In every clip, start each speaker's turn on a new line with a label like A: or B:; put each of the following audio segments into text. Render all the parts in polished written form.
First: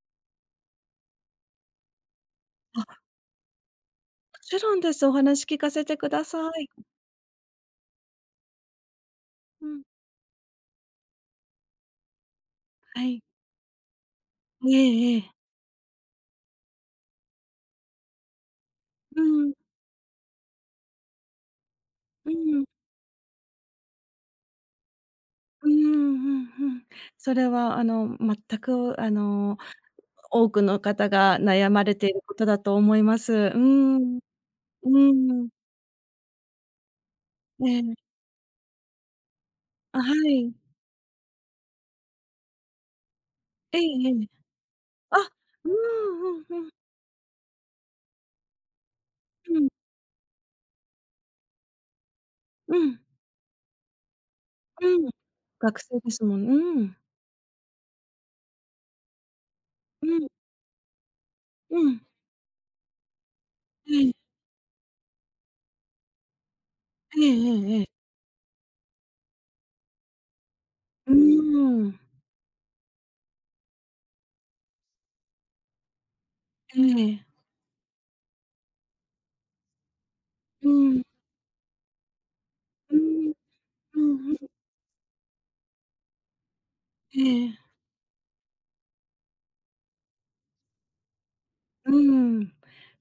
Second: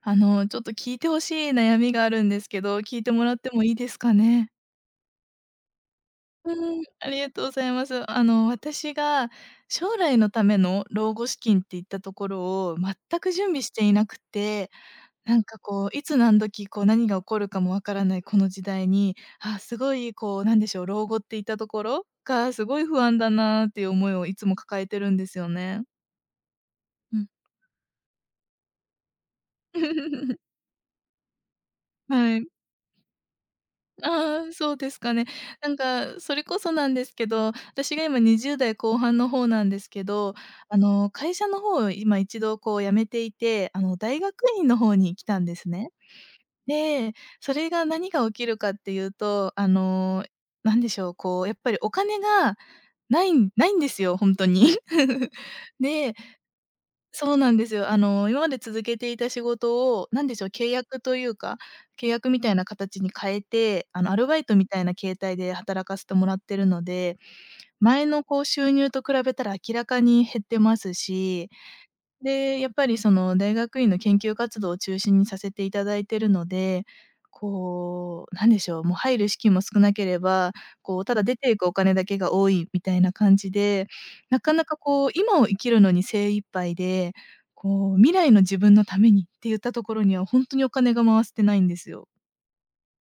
A: あの、ちょっと聞いてほしい悩みがあるんですけど、
B: あ、も
A: 聞いてもらってもいいですかね？
B: ちろんです。お話聞かせてくださ
A: う
B: い。
A: ーん。ありがとうございます。あの、私が
B: うん、
A: 将来のための老後資金っていったところを
B: は
A: 全
B: い。
A: く準備していなく
B: え
A: て、
B: えええ。
A: なんかこう、いつ何時、こう、何が起こるかもわからないこの時代に、
B: うん、
A: あ、すごいこう、なんでしょう、老後っていったところ
B: う
A: が
B: ん、
A: すごい不安だなっていう思いをいつも抱えてるんですよ
B: う
A: ね。
B: んうんうん。
A: うん。
B: それは全く多 くの方が悩まれているこ
A: は
B: と
A: い。
B: だと思います。うーん、う
A: ああ、そうですかね。
B: ーん。
A: なんか、それこそなんですけど、
B: え
A: 私が
B: え。
A: 今20代後半の方なんです
B: あ、
A: け
B: は
A: ど、
B: い。
A: あの、会社の方を今一度こう辞めていて、
B: え
A: あの、
B: ええ
A: 大
B: え。
A: 学院の方に
B: あ、
A: 来たんです
B: う
A: ね。
B: んうんうん
A: で、それが何が起きるかっていうと、
B: うん、
A: あの、なんでしょう、こうやっぱりお金が
B: うん、
A: ないんですよ、ほんとに。
B: うん。学生で
A: で、
B: すもんね。うん、
A: そうなんですよ。あの、今まで続けていた仕事
B: う
A: を、なん
B: ん、
A: でしょう、契約というか、
B: うん。
A: 契約みたいな形に変えて、
B: え
A: あ
B: え、
A: の、アルバイトみたいな形態で働かせてもらってるので、
B: ええええええ。
A: 前のこう収入と比べたら明らかに減ってます
B: う
A: し、
B: ーん。
A: で、やっぱりその大学院の研究活動を中心にさせていただいてるの
B: え
A: で、
B: え。
A: こう、なんでしょう、もう入る資金も少なければ、
B: う
A: こ
B: ん、
A: う、ただ出ていくお金だけが多いみた
B: う
A: いな
B: ん、
A: 感じで、
B: うんうん。
A: なかなかこう、今を生きるのに精一杯で、
B: ええ、
A: こう、未来の自分のためにって言ったところには、ほんとにお金が回せてないんです
B: う
A: よ。
B: ん。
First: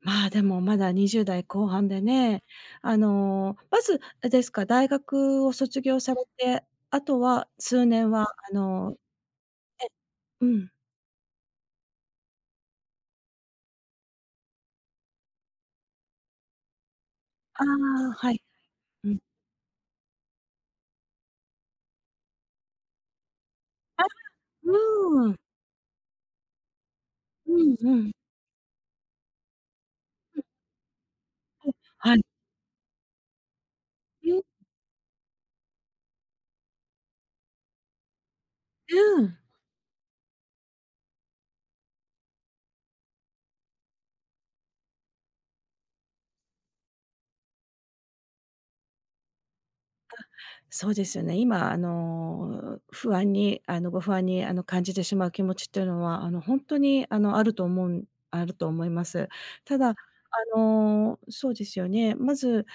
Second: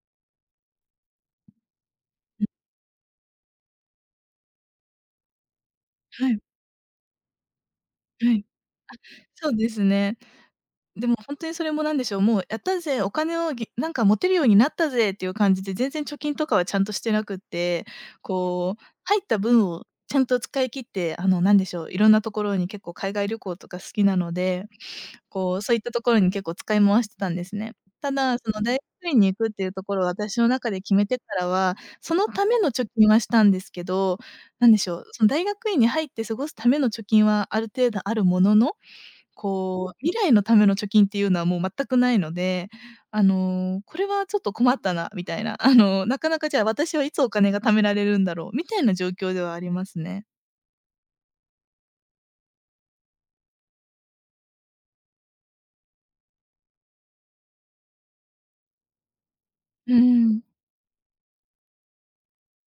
B: まあ、でもまだ20代後半でね、まず、あれですか、大学を卒業され
A: はい、
B: て、あとは数年は、
A: はい。
B: あの
A: そうですね。
B: うん。
A: でも本当にそれも何でしょう、もうやったぜ、お金をぎなんか持てるようになったぜっていう感じで、全然貯金とかはちゃんとしてなくっ
B: あ
A: て、
B: あ、はい。
A: こう、
B: うん。
A: 入った分をちゃんと使い切って、あの、なんでしょう、いろんなところに結構海外旅行とか好
B: あ、
A: きなので、
B: うーん。
A: こう、そういったところに結構使い回してたんです
B: う
A: ね。
B: んうん。
A: ただ、その大学院に行くっていうところを私
B: うん、
A: の中で決めてから
B: うん。
A: は、そ
B: はい。
A: のための貯金はしたんですけど、
B: うん、
A: なんでしょう、その大学院に入って過ごすための貯金はある程度あるものの、
B: うん。
A: こう、未来のための貯金っていうのはもう全くないので、あの、これはちょっと困ったなみたいな、あの、なかなかじゃあ私はいつお金が貯められるんだろうみたいな状況ではありますね。
B: そうですよね。今、不安に、ご不安に、感じてしまう気持ちっていうのは、本当に、あると思うんあると思います。ただ、
A: うーん。
B: そうですよね。まず、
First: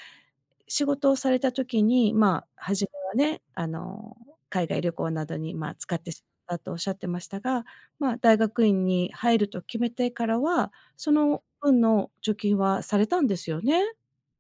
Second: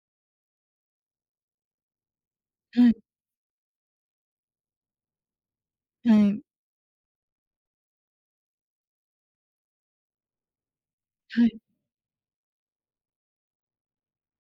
B: 仕事をされた時に、まあ、初
A: は
B: め
A: い、
B: はね、海外旅行などに、まあ、使って
A: は
B: し
A: い、
B: まったとおっしゃってましたが、まあ、大学院に入ると決めてからは、その
A: はい。
B: 分の貯金はされたんですよね？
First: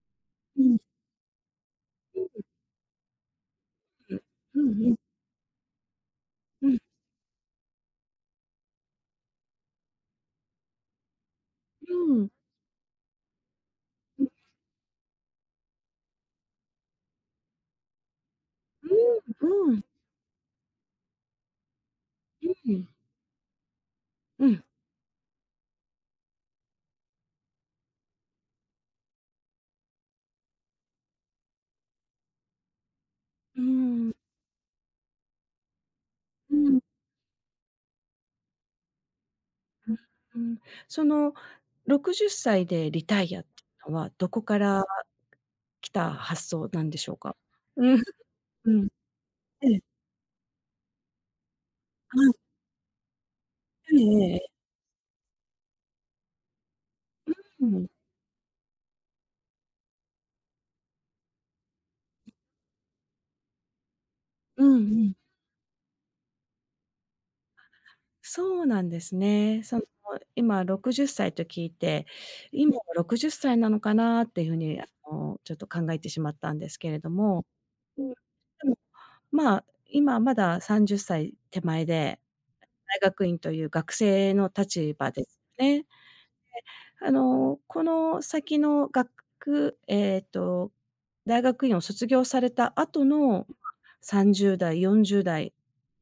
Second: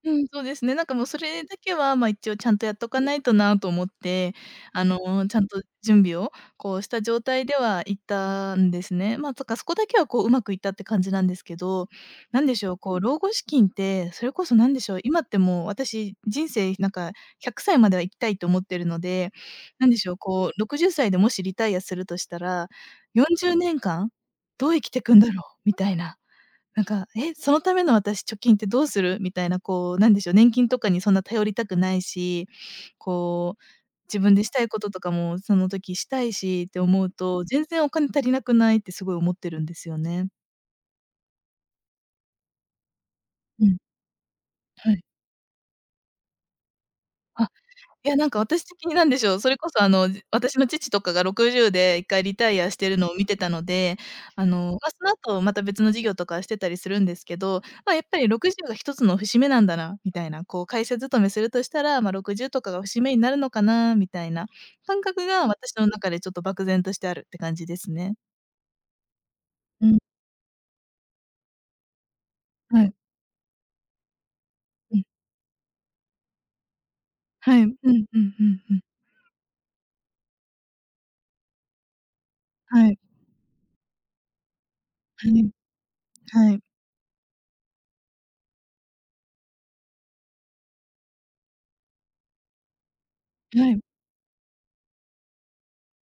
A: うん、そうで
B: う
A: すね。
B: ん。
A: なんかもうそれだけは、ま、一応
B: う
A: ちゃんとやっとかないとなと思っ
B: ん。
A: て、
B: う
A: あ
B: ん。
A: の、ちゃんと準備を
B: うんう
A: こ
B: ん。
A: うした状態では行ったんですね。まあ、とかそこだけはこううまくいったって感じなんですけど、なんでしょう、こう老後資金って、
B: う
A: そ
B: ん。
A: れこそなんでしょう、今ってもう私人生なんか100歳までは生きたいと思ってるので、
B: うん、うん、
A: なんでしょう、こう60歳でもしリタイアするとした
B: う
A: ら、
B: ん、
A: 40年間
B: うん、
A: どう生きてくんだろうみたいな。なんか、「え、そのための私貯金ってどうする？」みたいな、こう、なんでしょう、年金とかにそんな頼りたくないし、こ
B: う
A: う、
B: ん、
A: 自分でしたいこととかもその時したい
B: う
A: しっ
B: ん、
A: て思うと、全然お金足りなくないってすごい思ってるんです
B: うん、
A: よね。
B: その60歳でリタイアって
A: う
B: い
A: ん。
B: うのは、どこから
A: はい。
B: 来た発想なんでしょうか？
A: あ、
B: うん、
A: いや、なんか私
B: う
A: 的
B: ん。
A: になんでしょう、それこ
B: ええ、
A: そあの、私の父とかが60で一
B: は
A: 回
B: い、
A: リタイアしてるのを見てたの
B: え
A: で、
B: ええ
A: あ
B: え。
A: の、ま、その後また別の事業とかしてたりするんですけど、
B: うん、
A: ま、やっぱり60が一つの節目なんだなみたいな、こう会社勤めするとしたら、ま、60とかが節目になるのかなみたいな
B: うんう
A: 感
B: ん。
A: 覚が私の中でちょっと漠然としてあるって感じですね。
B: そうなんですね。その、
A: うん、
B: 今60歳と聞いて、今は
A: はい、
B: 60歳なのかなっていう風に、
A: うん、
B: ちょっと考えてしまったんですけれども、
A: はい、うんう
B: う
A: ん
B: ん、で
A: うんう
B: も、
A: ん。
B: まあ、今まだ30歳手前で
A: はい、
B: 大学院という学生の立場で
A: は
B: す
A: い、
B: ね。
A: はい、
B: この先のがくえっと、大学院を卒業された後の、ま、
A: はい。
B: 30代、40代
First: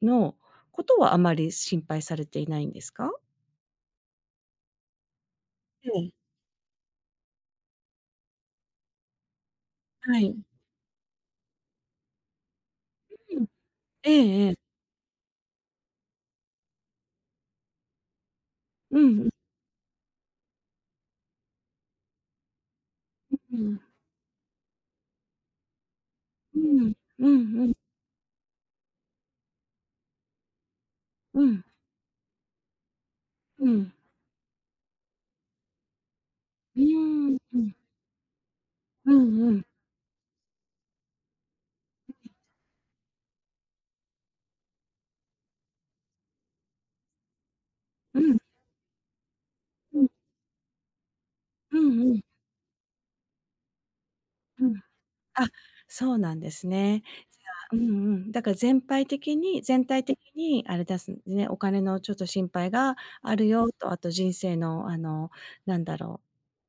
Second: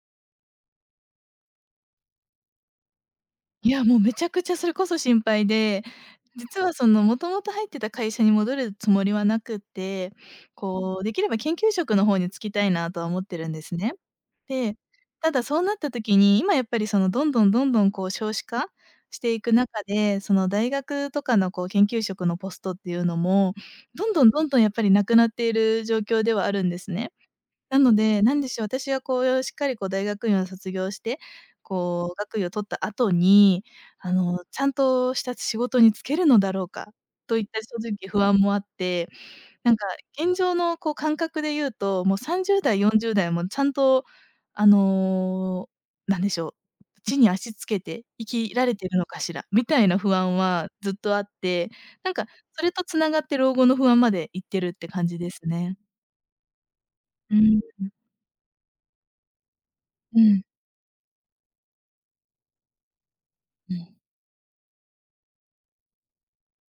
B: のことはあまり心配されていないんですか？
A: いや、もうめちゃくちゃそれこそ心配で、
B: ええ、
A: 実はその、もともと入ってた会社に戻るつもりはなくて、
B: はい。
A: こう、できれば研究職の方に就きたいなとは思って
B: うん。
A: るんですね。
B: ええええ。
A: で、ただそうなった時に、今やっぱりその、どんどんどんどんこう少子化
B: うん
A: し
B: うん。
A: ていく中で、その大学とかのこう研究職のポストっていうのも、
B: うん。
A: どんどんどんどんやっぱりなくなっている状況ではあ
B: う
A: るんです
B: ん。
A: ね。
B: うんうん。
A: なので、なんでしょう、私がこうしっかりこう大学院を卒業して、
B: うん。
A: こう学位を取った後に、
B: うん。
A: あの、ちゃんとした仕事に就けるのだろう
B: う
A: か
B: ーん。
A: といっ
B: う
A: た
B: ん。
A: 正直不安もあって、
B: うんうん。
A: なんか現状のこう感覚で言うと、もう30代、40代もちゃんとあの、なんでしょう、地に足つけて
B: うん
A: 生
B: うん。
A: きられてるのかしらみたいな不安はずっとあって、
B: うん
A: なん
B: うん。
A: かそれとつながって老後の不安までいって
B: う
A: るっ
B: ん。
A: て感じです
B: あ、
A: ね。
B: そうなんですね。
A: うん、
B: うんうん。だから全体的に全体的
A: うん、
B: にあれですね、お金のちょっと心配があるよ
A: う
B: と、
A: ん。
B: あと人生のなんだろ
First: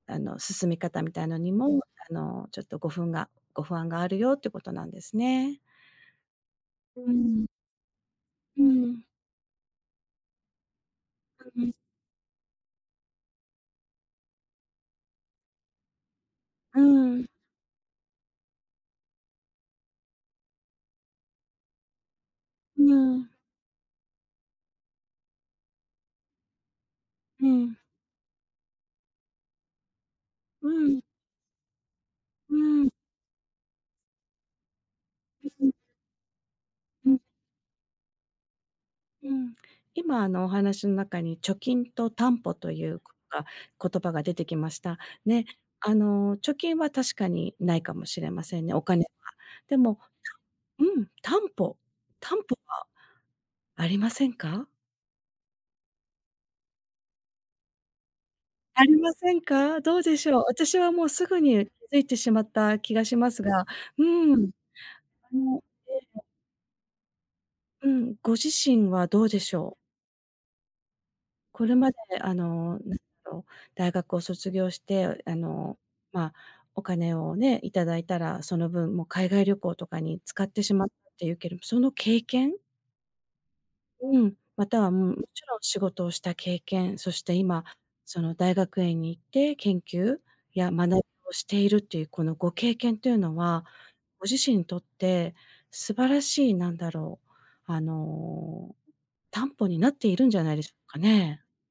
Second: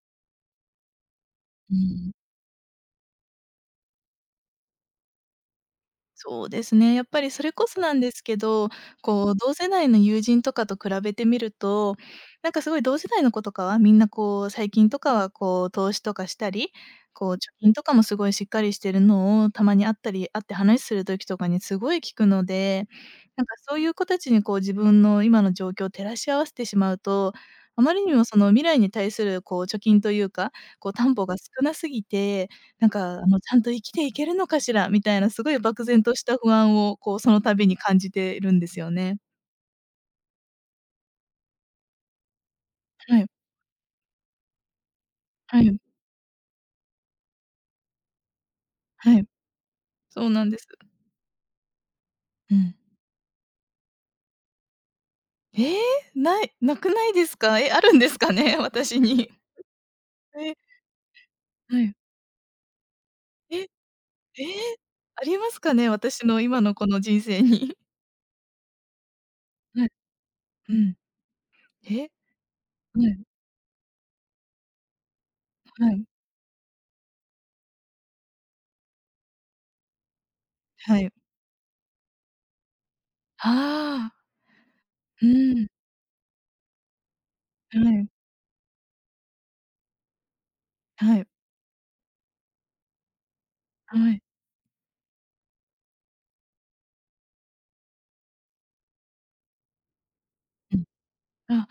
B: 進み方みたいのに
A: う
B: も、
A: ん、
B: ちょっとご不安があるよってことなんですね。
A: そうですね。やっ
B: う
A: ぱりそ
B: ん、
A: れこそなんですけ
B: う
A: ど、
B: ん、
A: こう同世代の友人とかと比べてみる
B: うん、
A: と、なんかすごい同世代の子とかはみんなこう最近とかはこう投資とかしたり、
B: うん、うん、
A: こう貯金とかもすごいしっかりしてるのをたまに会ったり会って話する時とかにすごい聞くので、
B: うん、
A: なんかそういう子たちにこう自分の今の状況を照らし合わせてしまうと、
B: うん、
A: あまりにもその未来に対するこう貯金というか、
B: うん、う
A: こう
B: ん、
A: 担保が少なすぎて
B: う
A: な
B: ん。
A: んかあの「ちゃんと生きていけるのかしら」みたいなす
B: う
A: ごい
B: ん
A: 漠然とした不安をこうその度に感じているんですよね。
B: うん、今あのお話の中に貯金と担保という
A: はい、
B: か言葉が出てきました。ね、
A: はい、
B: あの貯金は確かにないかもしれませんね、お金は。
A: はい、
B: でも、
A: そうなんです。
B: うん、担保担
A: う
B: 保
A: ん。
B: はありませんか？
A: えー、ない、なくないですか？え、あるんですかね？
B: あり
A: 私
B: ま
A: に。
B: せんか？どうでし ょう？
A: え、
B: 私はもうすぐに
A: は
B: 気
A: い。
B: づいてしまった気がします
A: え、
B: が、う
A: え
B: ん、
A: え、あ
B: あ
A: ります
B: の、
A: かね？
B: え、
A: 私の今のこの人生に。
B: うん、ご自身はどうでし ょう？
A: はい、うん。
B: これまで、
A: え、はい、
B: 大学を卒業して、
A: はい、
B: まあ、お金をね、いただいたら、その分もう海外旅行とかに使ってしまっ
A: は
B: た
A: い。
B: っていうけれど、その経験
A: ああ、
B: うん、または、もうも
A: う
B: ちろん
A: ん、
B: 仕事をした経験、そして今、
A: はい、
B: その大学院に行って研究や学び
A: はい、
B: をしているっていう、このご経験というのは、
A: はい。
B: ご自身にとって素晴らしい、う、あの、担保になっているんじゃないでしょうかね。
A: うん。あ。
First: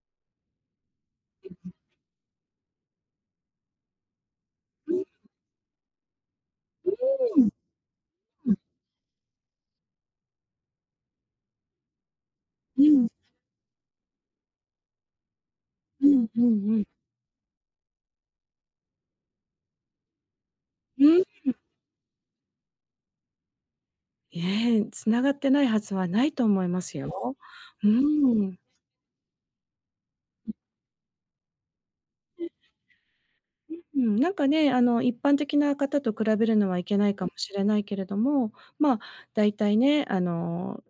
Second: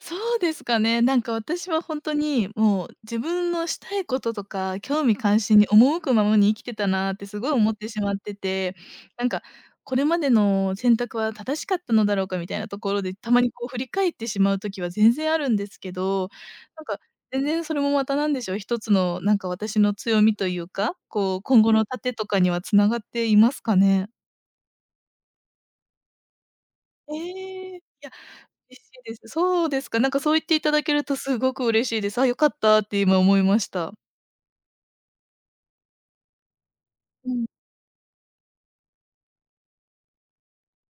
A: そうですかね。なんか私は本当に、もう自分のしたいこととか、
B: う
A: 興
B: ん、
A: 味関心に赴くままに生きてたなってすごい思ってしまって
B: うん、うん。
A: て、なんかこれまでの選択は正しかったのだろうかみたいなところで、たまにこう振り返ってしまう時は全然あるんですけ
B: うん
A: ど、
B: うんう
A: な
B: ん。
A: んか全然それもまた何でしょう、一つのなんか私の強みというか、
B: うん。
A: こう今後の盾とかにはつながっていますかね？
B: ええ、繋がってないはずはないと思いますよ。
A: ええ、い
B: う
A: や、
B: ー
A: 嬉しいです。そうですか、なんかそう言っていただけるとすごく嬉しいです。あ、良かったって今思いました。
B: うん、なんかね、一般的な方と比べるのはいけないか
A: う
B: も
A: ん、
B: しれないけれども、まあ、だいたいね、あの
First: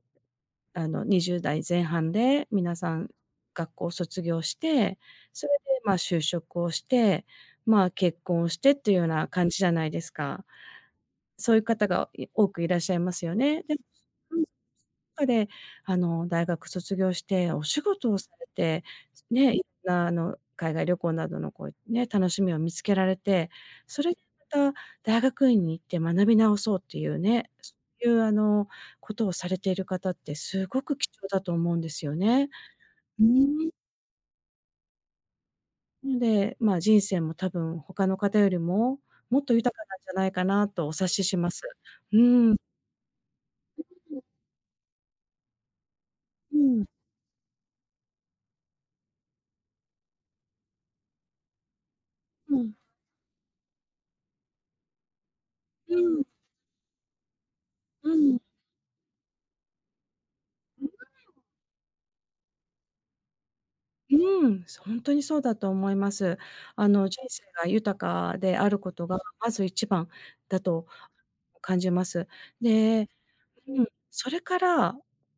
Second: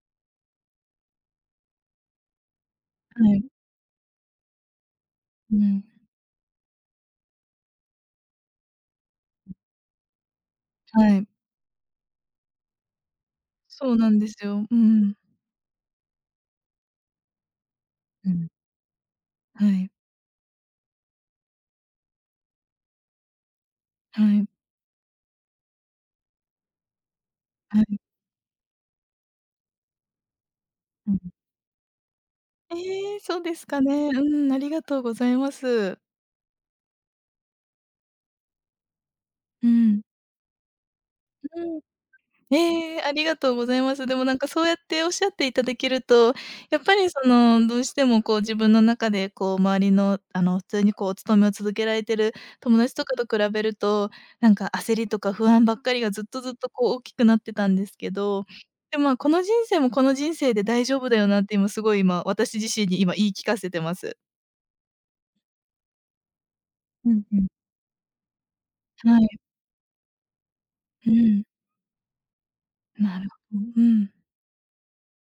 B: あの、20代前半で皆さん
A: はい。
B: 学校を卒業して、それ
A: う
B: で、
A: ん、
B: まあ、就職をして、まあ、結婚をしてっていうような感じじゃないですか。
A: はい。
B: そういう方が、多くいらっしゃいますよね。で、
A: そうなんで
B: うん、
A: すよ。うん。
B: 中で、大学卒業してお仕事を
A: う
B: され
A: ん。
B: てね、い
A: はい、
B: ろんな海外旅行などのこうね、楽しみを見つけられて、それで
A: はい、
B: また大学院に行って学び直そうっていうね、そ
A: はい。
B: ういうことをされている方ってすごく貴
A: うん。
B: 重だと思うんですよね。
A: ええ、
B: うー
A: そうです
B: ん。
A: かね。うん、ありがとうございます。
B: なので、まあ、人生も多分他の方よりも、もっと
A: う
B: 豊かなん
A: ん。
B: じゃないかなとお察しします。
A: うん。
B: う
A: ええ、ありがとうございます。でもなんかそうやっておっしゃっていただけると、
B: うんうん
A: や
B: う
A: っぱ
B: ん。
A: りその、どうしてもこう自分の中でこう周りのあの普通にこうお勤めを続けられてる友達とかと比べると、なんか焦りとか不安ばっかりがずっ
B: う
A: とずっとこう大きくなってたんです
B: ん、
A: け
B: うん。
A: ど、でも、まあ、この人生もこの人生で大丈夫だよなって今すごい今、私自身に今言い聞かせてます。
B: うん、ほんとにそうだと思います。
A: う
B: 人
A: んう
B: 生
A: ん。
B: が豊かであること
A: は
B: が、
A: い、
B: まず一番だと
A: うん。
B: 感じます。で、
A: なるほど。
B: う
A: う
B: ん、
A: ん。
B: それから、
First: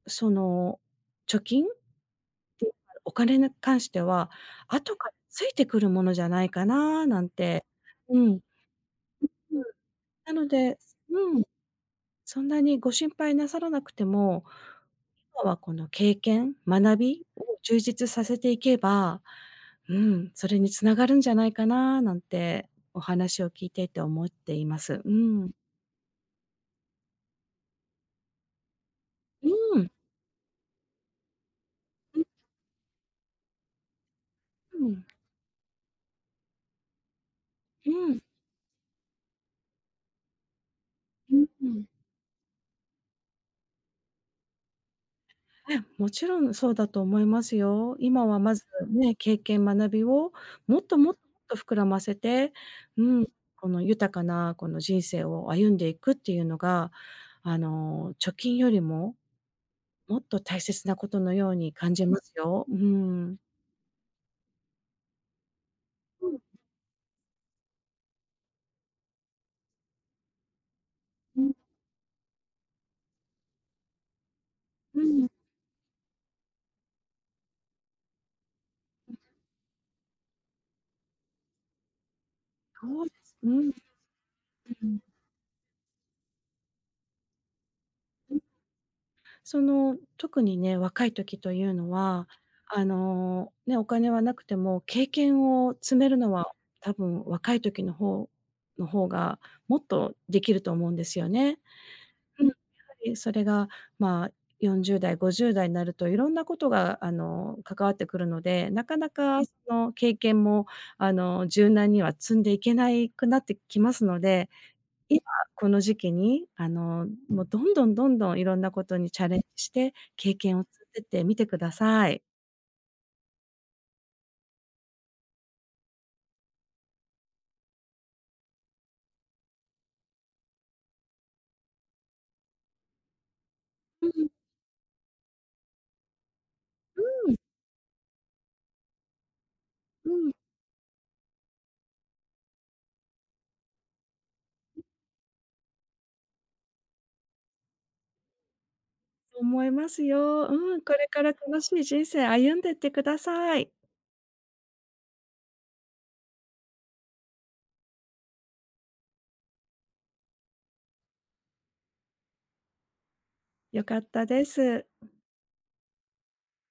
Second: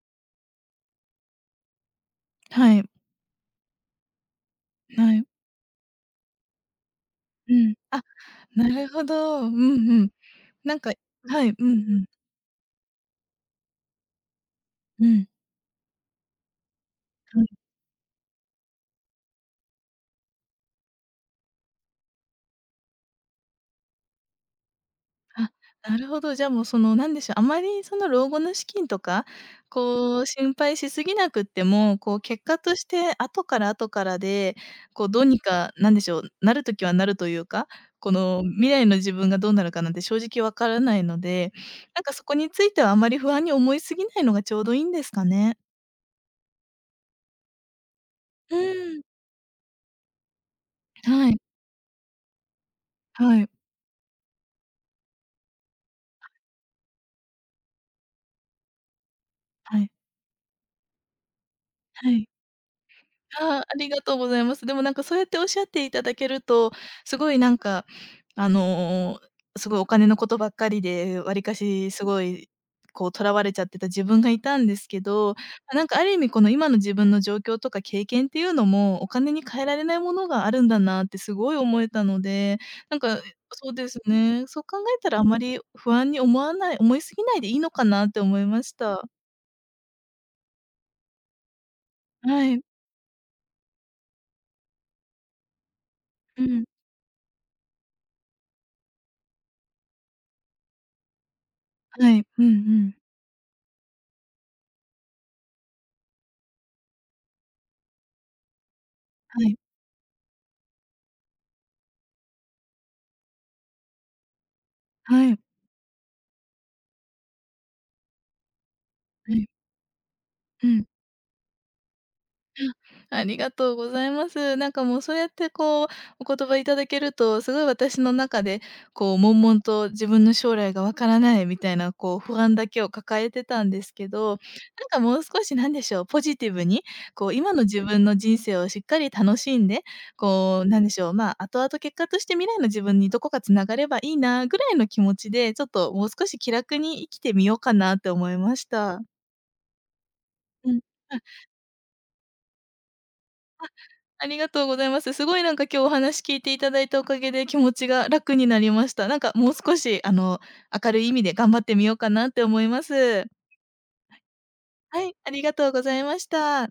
B: その、貯金っていう
A: は
B: か、
A: い、
B: お金に関しては、後から
A: はい。
B: ついてくるものじゃないかななん
A: う
B: て。
A: ん。あ、
B: うん、
A: なるほど。うん
B: うん、
A: うん。
B: なの
A: な
B: で、
A: んか、
B: う
A: は
B: ん、
A: い、うんうん。
B: そんなにご心配なさらなくても
A: うん。
B: 今はこの経験、学び
A: は
B: を
A: い。
B: 充実させていけば、うん、それに繋がるんじゃないかななんてお話を聞いていて思っています。うん。
A: あ、なるほど。じゃあ、もう、その、なんでしょう、あまり、その、老後の資金とか、
B: うん。
A: こう、心配しすぎなくっても、こう、
B: う
A: 結果として後から後からで、
B: ん。
A: こう、どうにか、なんでしょう、なる時はなるというか、
B: う
A: こ
B: ん。
A: の、未来の自分がどうなるかなんて正直わからないの
B: うん
A: で、
B: うん。
A: なんか、そこについてはあまり不安に思いすぎないのがちょうどいいんですかね。
B: え、もちろんそうだと思いますよ。今はま
A: う
B: ず
A: ん。
B: ね、経験、学びをもっともっと
A: はい。
B: もっと膨らませて、うん、
A: はい。
B: この豊かなこの人生を歩んでいくっていうのが、貯金よりも
A: はい。
B: もっと大切なことのように感じ
A: は
B: ま
A: い。
B: すよ。うん。
A: ああ、ありがとうございます。でもなんかそうやっておっしゃっていただけると、すごいなんか、あの、すごいお金のことばっかりで、わりかしすごい、こう、とらわれちゃってた自分がいたんですけ
B: うん、
A: ど、ま、なんかある意味この今の自分の状況とか経験っていうのも、お金に換えられないものがあるんだなってすごい思えたので、なん
B: そうで
A: か、
B: す。う
A: そ
B: ん。
A: うですね、そう考
B: うん。
A: えたらあまり不安に思いすぎないでいいのかなって
B: うん、
A: 思いました。
B: その、特にね、若い時というのは、
A: はい。
B: ね、お金はなくても経験を積めるの
A: う
B: は、
A: ん。
B: 多分若い時の方がもっとできると思うんですよね。
A: はい。う
B: う
A: ん
B: ん、
A: う
B: やは
A: ん。
B: りそれが、まあ、40代、50代になるといろんなことが、関わってくるので、なかなか
A: は
B: そ
A: い。
B: の経験も、柔軟には積んでいけないくなってきますので、今
A: はい。
B: この時期に、もうどんどんどんどんいろんなことにチャ
A: は
B: レンジ
A: い。
B: して、経験を
A: う
B: 積
A: ん、
B: んでってみてください。
A: ありがとうございます。なんかもうそうやってこう、お言葉いただけると、すごい私の中で、こう悶々と自分の将来がわからないみたいなこう不安だけを抱えてたんです
B: う
A: け
B: ん、
A: ど、なんかもう少しなんでしょう、ポジティブに、こう今の自分の人生をしっかり楽しんで、
B: うん、
A: こうなんでしょう、まあ後々結果として未来の自分にどこかつながればいいなぐらいの気持ちで、ちょっともう少し気楽に生きてみようかなって思いました。
B: そう思いますよ。
A: う
B: う
A: ん。
B: ん、これから楽しい人生歩んでってください。
A: ありがとうございます。すごいなんか今日お話聞いていただいたおかげで気持ちが楽になりました。なんかもう少しあの、明るい意味で頑張ってみようかなって思います。
B: 良かったです。
A: はい、ありがとうございました。